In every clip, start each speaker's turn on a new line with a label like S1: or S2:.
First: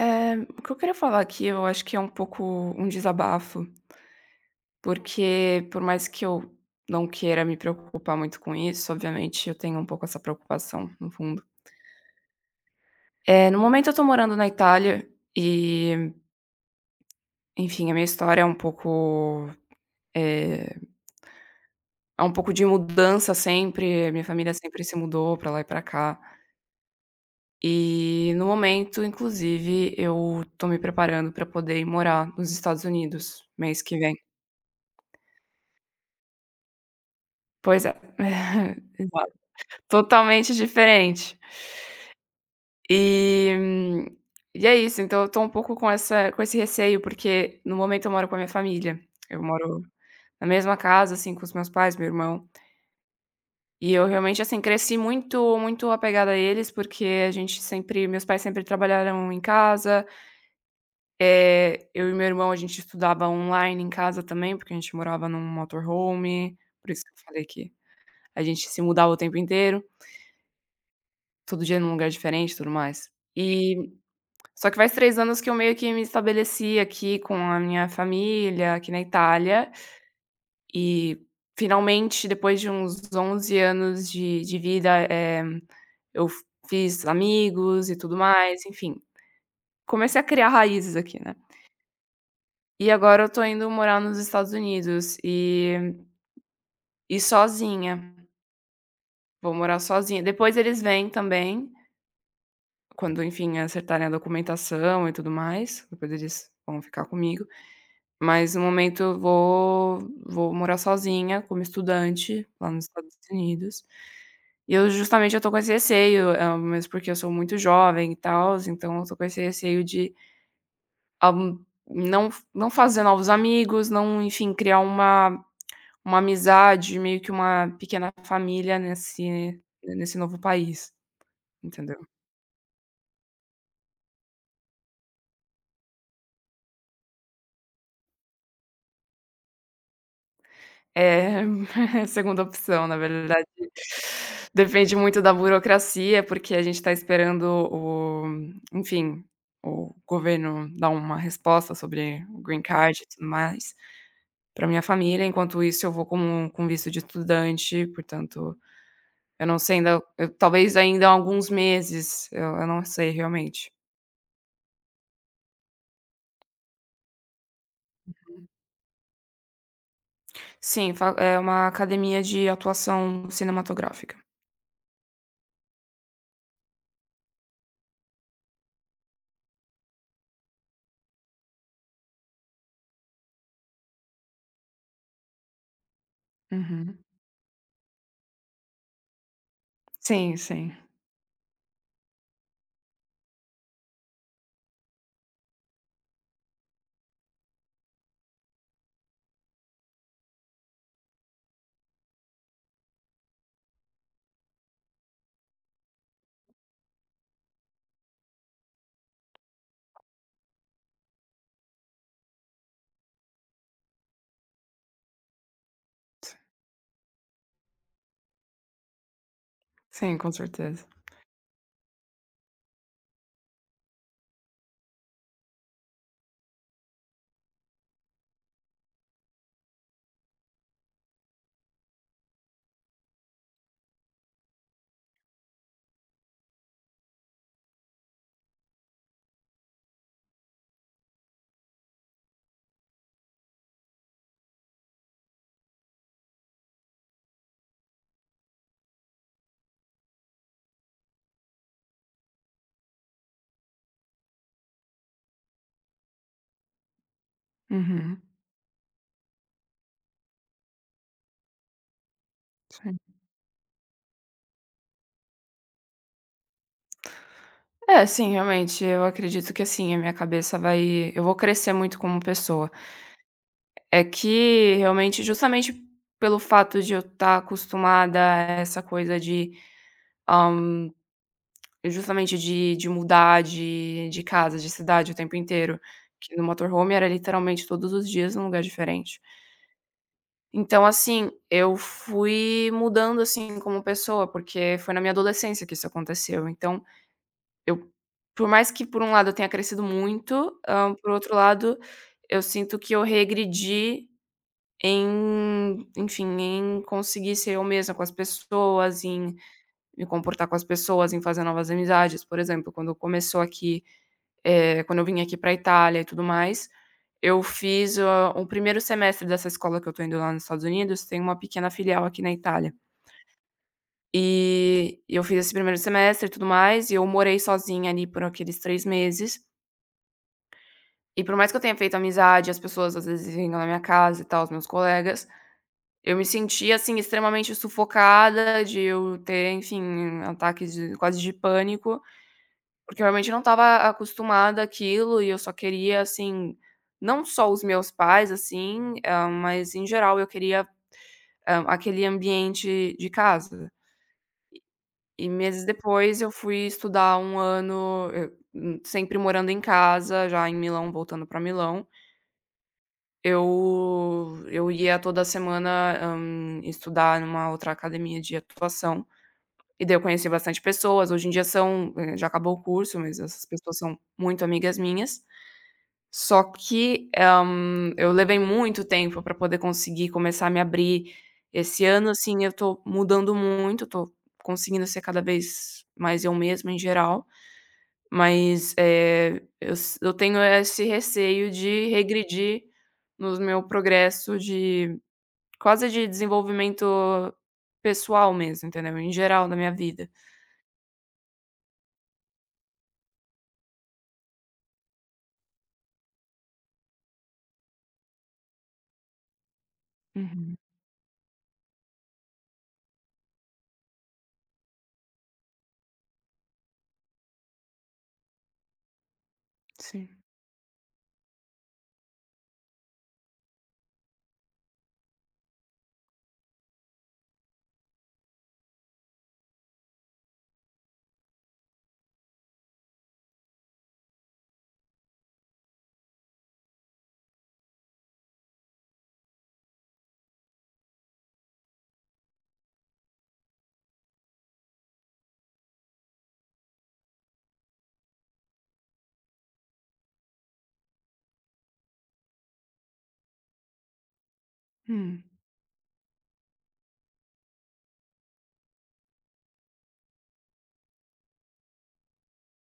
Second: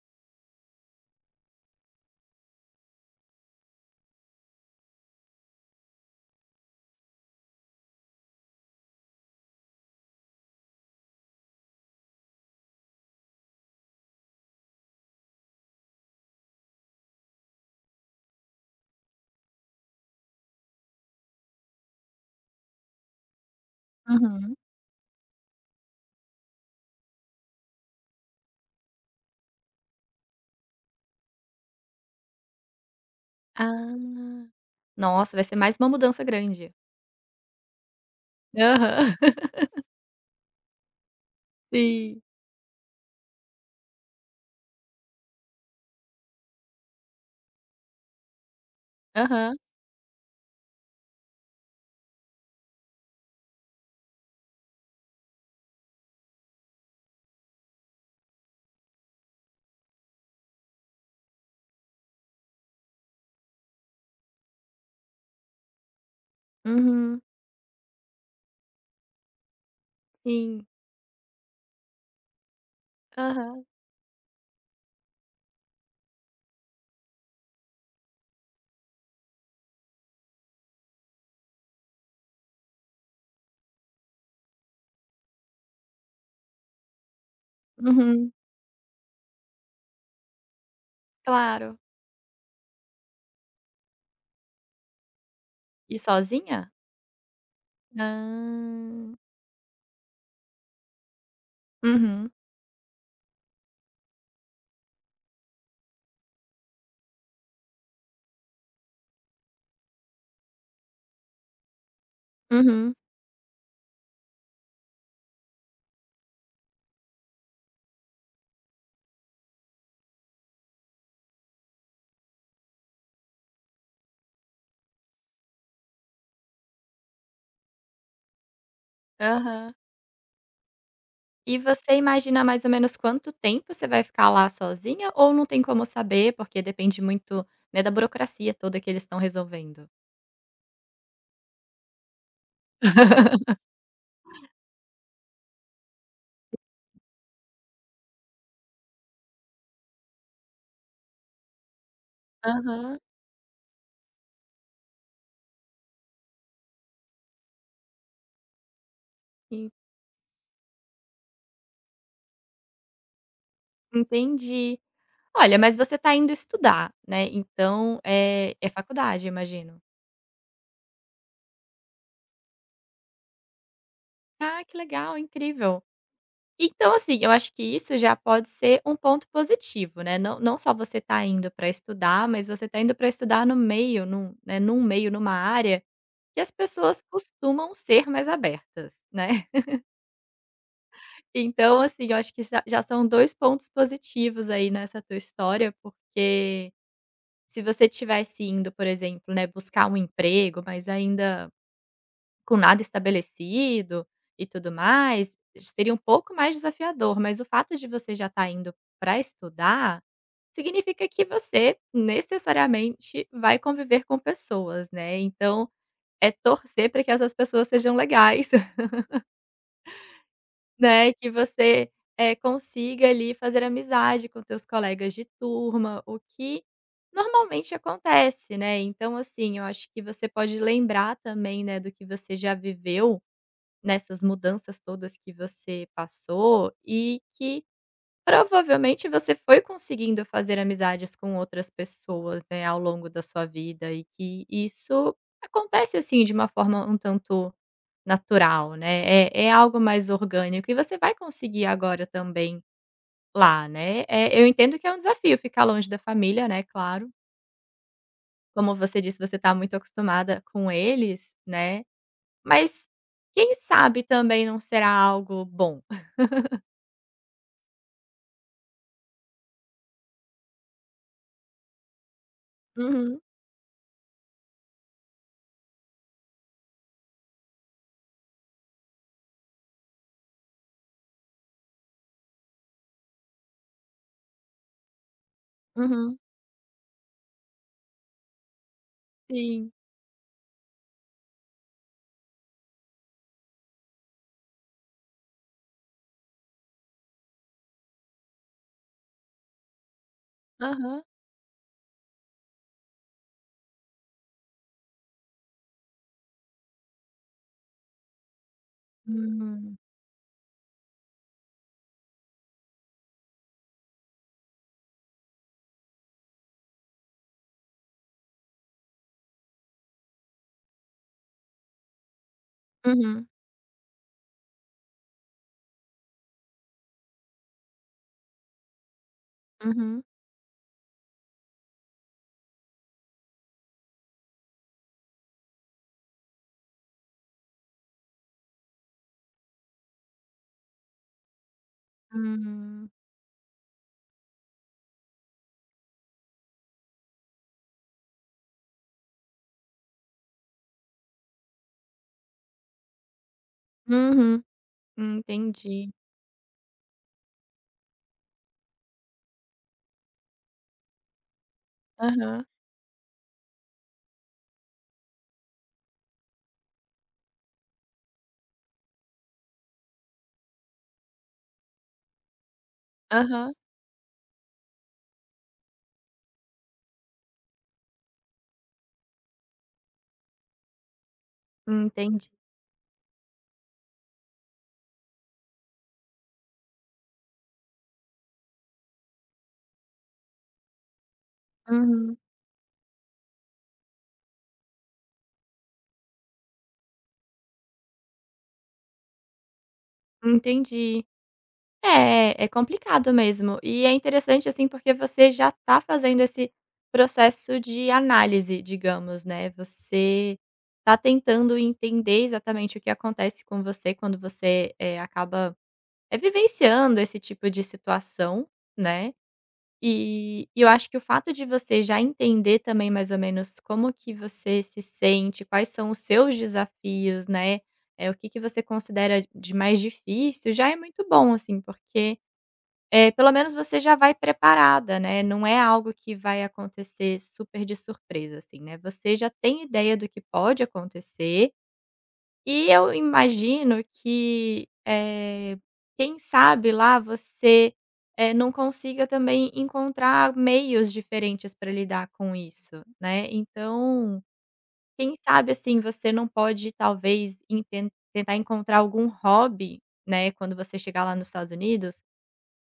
S1: O que eu queria falar aqui, eu acho que é um pouco um desabafo, porque por mais que eu não queira me preocupar muito com isso, obviamente eu tenho um pouco essa preocupação no fundo. No momento eu tô morando na Itália e, enfim, a minha história é um pouco, é é um pouco de mudança sempre, minha família
S2: Uhum.
S1: sempre se mudou pra lá e pra cá. E no momento, inclusive, eu tô me preparando pra poder ir morar nos Estados Unidos mês
S2: Ah.
S1: que vem.
S2: Nossa, vai ser mais uma mudança grande.
S1: Pois é.
S2: Aham.
S1: Exato. Totalmente diferente.
S2: Sim.
S1: E e é isso, então eu tô um pouco com esse receio, porque no momento eu moro com a minha família. Eu
S2: Aham.
S1: moro na mesma casa, assim, com os meus pais, meu irmão, e eu realmente, assim, cresci muito muito apegada a eles, porque a gente sempre meus pais sempre trabalharam em casa, é eu e meu irmão, a gente estudava online em casa também, porque a gente morava num motorhome, por isso que
S2: Uhum.
S1: eu falei que a gente se mudava o tempo inteiro,
S2: Sim.
S1: todo dia num lugar diferente e tudo mais.
S2: Aham.
S1: E Só que faz 3 anos que eu meio que me estabeleci aqui com a minha família, aqui na Itália, e finalmente depois de uns 11 anos de vida, eu fiz amigos e tudo
S2: Uhum.
S1: mais, enfim, comecei a criar raízes aqui, né.
S2: Claro.
S1: E agora eu tô indo morar nos Estados Unidos e
S2: E sozinha?
S1: e sozinha,
S2: Ah.
S1: vou morar sozinha. Depois eles vêm também,
S2: Uhum.
S1: quando, enfim, acertarem a documentação e tudo mais, depois eles vão ficar comigo. Mas no momento eu vou morar sozinha como estudante lá nos
S2: Uhum.
S1: Estados Unidos. E eu justamente eu tô com esse receio, mesmo porque eu sou muito jovem e tals, então eu tô com esse receio de, hã, não não fazer novos amigos, não, enfim, criar uma amizade, meio que uma pequena família nesse
S2: Aham.
S1: nesse novo país,
S2: E você
S1: entendeu?
S2: imagina mais ou menos quanto tempo você vai ficar lá sozinha ou não tem como saber, porque depende muito, né, da burocracia toda que eles estão resolvendo?
S1: É, segunda opção, na verdade. Depende muito da burocracia, porque a gente está esperando o enfim, o governo dar uma resposta sobre o green
S2: Aham.
S1: card e tudo mais, para minha família. Enquanto isso, eu vou com visto de estudante, portanto, eu não
S2: En
S1: sei ainda, eu talvez ainda há alguns meses, eu não sei realmente.
S2: Entendi. Olha, mas você está indo estudar, né, então, é faculdade, imagino.
S1: Sim, fa é uma academia de atuação cinematográfica.
S2: Ah, que legal, incrível. Então, assim, eu acho que isso já pode ser um ponto positivo, né, não só você está indo para estudar, mas você está indo para estudar no meio, num né, num meio, numa área que as
S1: Uhum.
S2: pessoas costumam ser mais abertas, né.
S1: Sim, sim.
S2: Então, assim, eu acho que já são 2 pontos positivos aí nessa tua história, porque se você tivesse indo, por exemplo, né, buscar um emprego, mas ainda com nada estabelecido e tudo mais, seria um pouco mais desafiador, mas o fato de você já estar indo para estudar, significa que você necessariamente vai conviver com pessoas, né. Então, é torcer para que essas pessoas sejam legais,
S1: Sim, com certeza.
S2: né, que você, consiga ali fazer amizade com teus colegas de turma, o que normalmente acontece, né. Então, assim, eu acho que você pode lembrar também, né, do que você já viveu nessas mudanças todas que você passou e que provavelmente você foi conseguindo fazer amizades com outras pessoas, né, ao longo da sua vida e que isso acontece, assim, de uma forma um tanto natural, né, é é algo mais orgânico e você vai conseguir agora também lá, né. Eu entendo que é um desafio ficar longe da família, né, claro,
S1: Uhum.
S2: como você disse, você está muito acostumada com eles, né, mas quem sabe também não será algo bom.
S1: É, sim, realmente, eu acredito que assim, a minha cabeça vai eu vou crescer muito como pessoa.
S2: Uhum,
S1: É que realmente, justamente pelo fato de eu estar acostumada a essa coisa de, hã, justamente de mudar de casa, de cidade o tempo inteiro,
S2: uhum.
S1: que no motorhome era literalmente todos os dias num lugar diferente.
S2: Sim.
S1: Então assim, eu fui mudando, assim, como pessoa, porque foi na minha adolescência que isso aconteceu, então Eu por mais que por um lado eu tenha crescido muito,
S2: Aham.
S1: por outro lado, eu sinto que eu regredi em, enfim, em conseguir ser eu mesma com as pessoas, em
S2: Hum.
S1: me comportar com as pessoas, em fazer novas amizades. Por exemplo, quando começou aqui, quando eu vim aqui pra Itália e tudo mais, eu fiz, o primeiro semestre dessa escola que eu tô indo lá nos Estados Unidos, tem uma pequena filial aqui na Itália.
S2: Uhum,
S1: E eu fiz esse primeiro semestre e tudo mais, e eu morei sozinha ali por aqueles 3 meses.
S2: uhum,
S1: E por mais que eu tenha feito amizade, as pessoas às vezes vinham na minha casa e tal, os meus colegas, eu me sentia, assim, extremamente sufocada, de eu ter, enfim, ataques de quase de pânico,
S2: hum.
S1: porque eu realmente não estava acostumada àquilo e eu só queria, assim, não só os meus pais, assim, mas em geral eu queria, aquele ambiente de casa.
S2: Uhum.
S1: E meses
S2: Entendi.
S1: depois eu fui estudar um ano, sempre morando em casa, já em Milão, voltando para Milão.
S2: Aham,
S1: Eu ia toda semana, estudar numa outra academia de atuação, e daí eu conheci bastante pessoas, hoje em dia já acabou o curso, mas essas
S2: aham.
S1: pessoas são muito amigas minhas. Só que, eu levei muito tempo para poder conseguir começar a me abrir. Esse ano,
S2: Entendi.
S1: assim, eu tô mudando muito, tô conseguindo ser cada vez mais eu mesma em geral. Mas, eu tenho esse receio de
S2: Uhum.
S1: regredir no meu progresso de quase de desenvolvimento pessoal mesmo, entendeu, em geral na minha vida.
S2: Entendi. É, é complicado mesmo. E é interessante, assim, porque você já tá fazendo esse processo de análise, digamos, né, você
S1: Uhum,
S2: tá tentando entender exatamente o que acontece com você quando você, acaba, vivenciando esse tipo de situação, né.
S1: sim.
S2: E eu acho que o fato de você já entender também mais ou menos como que você se sente, quais são os seus desafios, né, é o que você considera de mais difícil, já é muito bom, assim, porque, é pelo menos você já vai preparada, né, não é algo que vai acontecer super de surpresa, assim, né, você já tem ideia do que pode acontecer e eu imagino que, quem sabe lá você, não consiga também encontrar meios diferentes para lidar com isso, né. Então, quem
S1: Hum,
S2: sabe, assim, você não pode talvez inten tentar encontrar algum hobby, né, quando você chegar lá nos Estados Unidos,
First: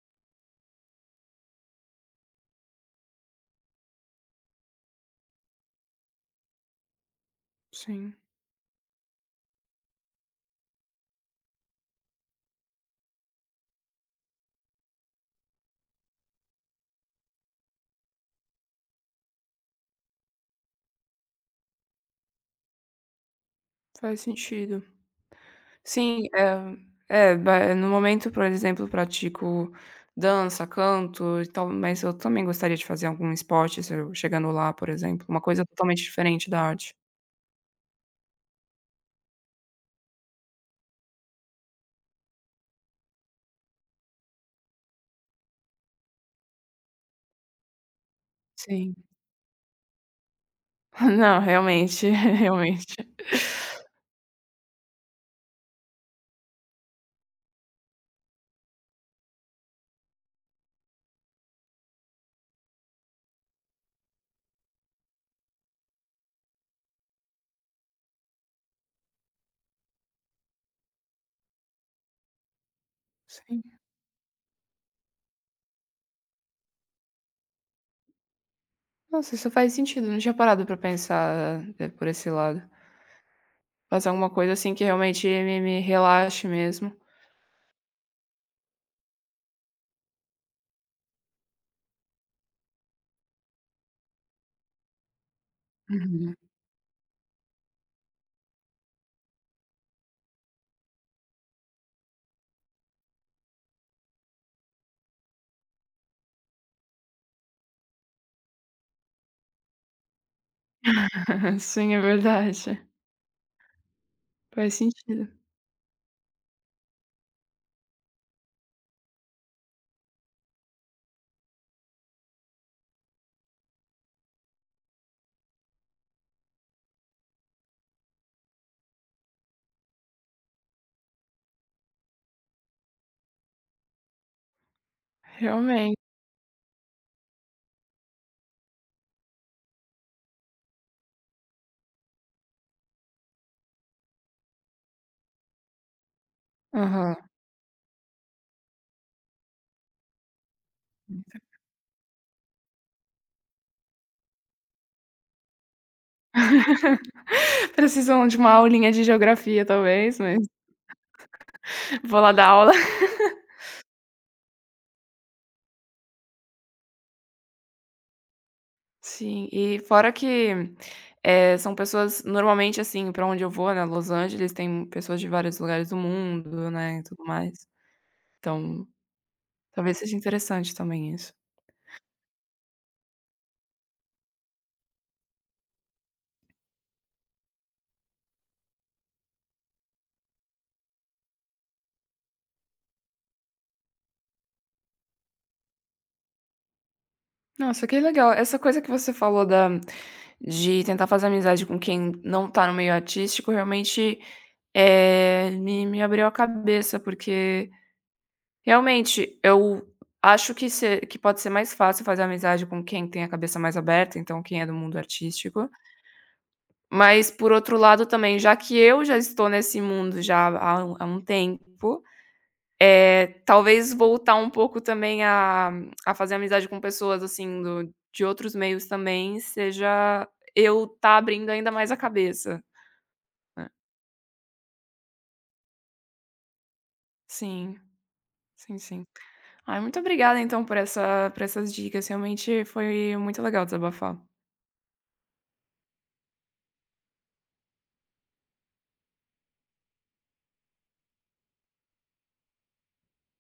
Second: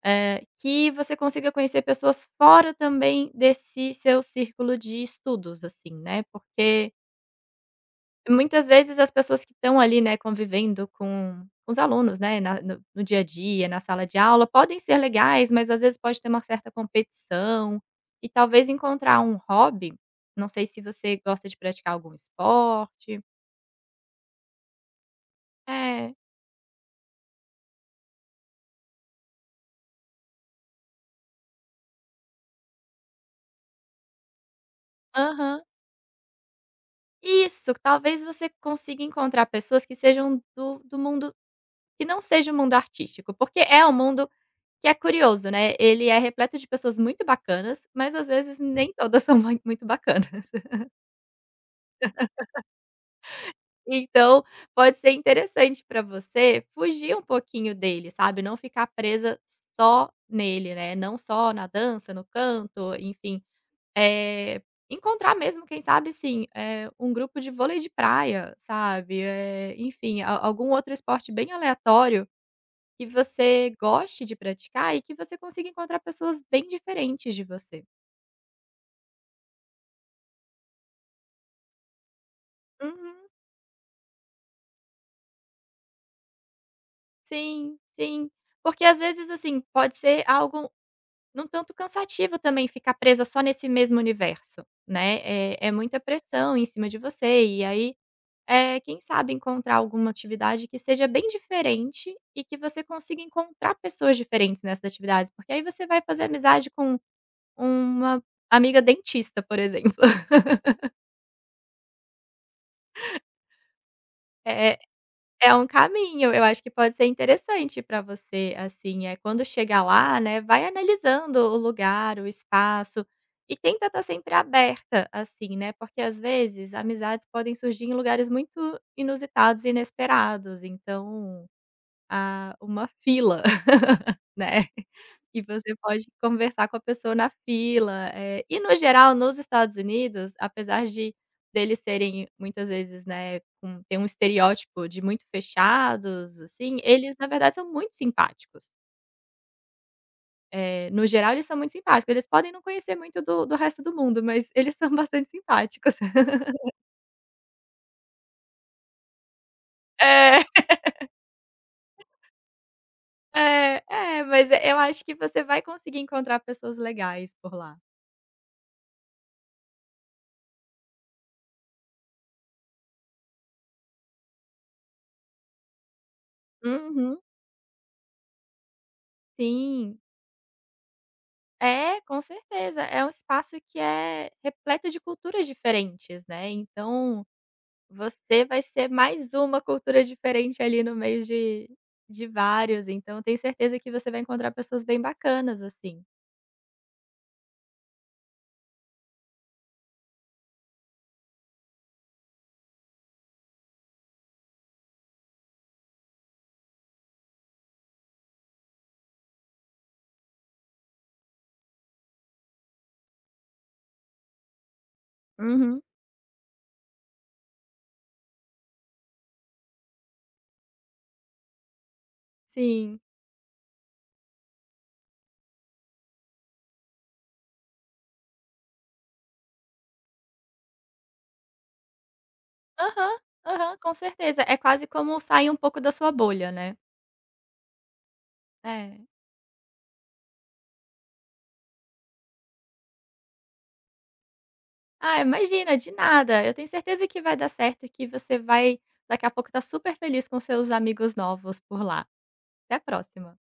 S2: que você consiga conhecer pessoas fora também desse seu círculo de estudos, assim, né. Porque
S1: sim,
S2: muitas vezes as pessoas que estão ali, né, convivendo com os alunos, né, na no no dia a dia, na sala de aula, podem ser legais, mas às vezes pode ter uma certa competição, e talvez encontrar um hobby, não sei se você gosta de praticar algum esporte.
S1: faz sentido.
S2: É.
S1: Sim, é é, ba no momento, por exemplo, pratico dança, canto e tal, mas eu também gostaria de fazer algum esporte se eu chegando lá, por exemplo, uma
S2: Aham.
S1: coisa totalmente diferente da arte.
S2: Isso, talvez você consiga encontrar pessoas que sejam do mundo que não seja o mundo artístico, porque é um mundo que é curioso, né, ele é repleto de pessoas muito bacanas, mas às vezes nem
S1: Sim.
S2: todas são muito bacanas.
S1: Não, realmente, realmente.
S2: Então, pode ser interessante para você fugir um pouquinho dele, sabe, não ficar presa só nele, né, não só na dança, no canto, enfim. Eh, Encontrar mesmo, quem sabe, sim, um grupo de vôlei de praia, sabe, enfim, a algum outro esporte bem aleatório que
S1: Sim.
S2: você goste de praticar e que você consiga encontrar pessoas bem diferentes de você.
S1: Nossa, isso faz sentido, não tinha parado pra pensar, por esse lado.
S2: Uhum.
S1: Fazer alguma coisa, assim, que realmente me relaxe mesmo.
S2: Sim, sim. Porque às vezes, assim, pode ser algo num tanto cansativo também ficar presa só nesse mesmo universo, né, é muita
S1: Uhum.
S2: pressão em cima de você e aí, quem sabe encontrar alguma atividade que seja bem diferente e que você consiga encontrar pessoas diferentes nessas atividades, porque aí você vai fazer amizade com uma amiga dentista, por exemplo.
S1: Sim, é verdade. Faz sentido,
S2: É um caminho, eu acho que pode ser interessante para você, assim, é quando chegar lá, né, vai analisando o lugar, o espaço, e tenta estar sempre aberta, assim, né, porque às vezes amizades podem surgir em lugares muito inusitados e inesperados, então, ah, uma fila, né. E você
S1: realmente.
S2: pode conversar com a pessoa na fila, e no geral nos Estados Unidos, apesar de deles serem muitas vezes, né, com tem um estereótipo de muito fechados, assim,
S1: Aham.
S2: eles na verdade são muito simpáticos. No geral eles são muito simpáticos, eles podem não conhecer muito do resto do mundo, mas eles são bastante simpáticos.
S1: Precisam de uma aulinha de geografia, talvez, mas
S2: É.
S1: vou lá dar aula.
S2: É, é, mas eu acho que você vai conseguir encontrar pessoas legais por lá.
S1: Sim, e fora que, são pessoas normalmente, assim, pra onde eu vou, né, Los Angeles, tem pessoas de vários lugares do mundo, né, e
S2: Uhum,
S1: tudo mais. Então, talvez
S2: sim.
S1: seja interessante também isso.
S2: É, com certeza. É um espaço que é repleto de culturas diferentes, né, então você vai ser mais uma cultura diferente ali no meio de vários, então tenho certeza que você vai encontrar pessoas bem bacanas, assim.
S1: Nossa, que legal. Essa coisa que você falou da de tentar fazer amizade com quem não tá no meio artístico, realmente, me abriu a cabeça, porque realmente eu acho que se que pode ser mais fácil fazer amizade com quem tem a cabeça mais aberta, então quem é do mundo artístico,
S2: Uhum,
S1: mas por outro lado também, já que eu já estou nesse mundo já há um tempo,
S2: sim.
S1: é, talvez voltar um pouco também a fazer amizade com pessoas, assim, do de outros meios também, seja eu tá abrindo ainda mais a cabeça,
S2: Aham,
S1: né.
S2: aham, com certeza. É quase como sair um pouco da sua bolha, né.
S1: Sim, sim,
S2: É.
S1: sim. Ai, muito obrigada então por essas dicas, realmente foi muito legal desabafar.
S2: Ah, imagina, de nada. Eu tenho certeza que vai dar certo, e que você vai daqui a pouco tá super feliz com seus amigos novos por lá. Até a próxima.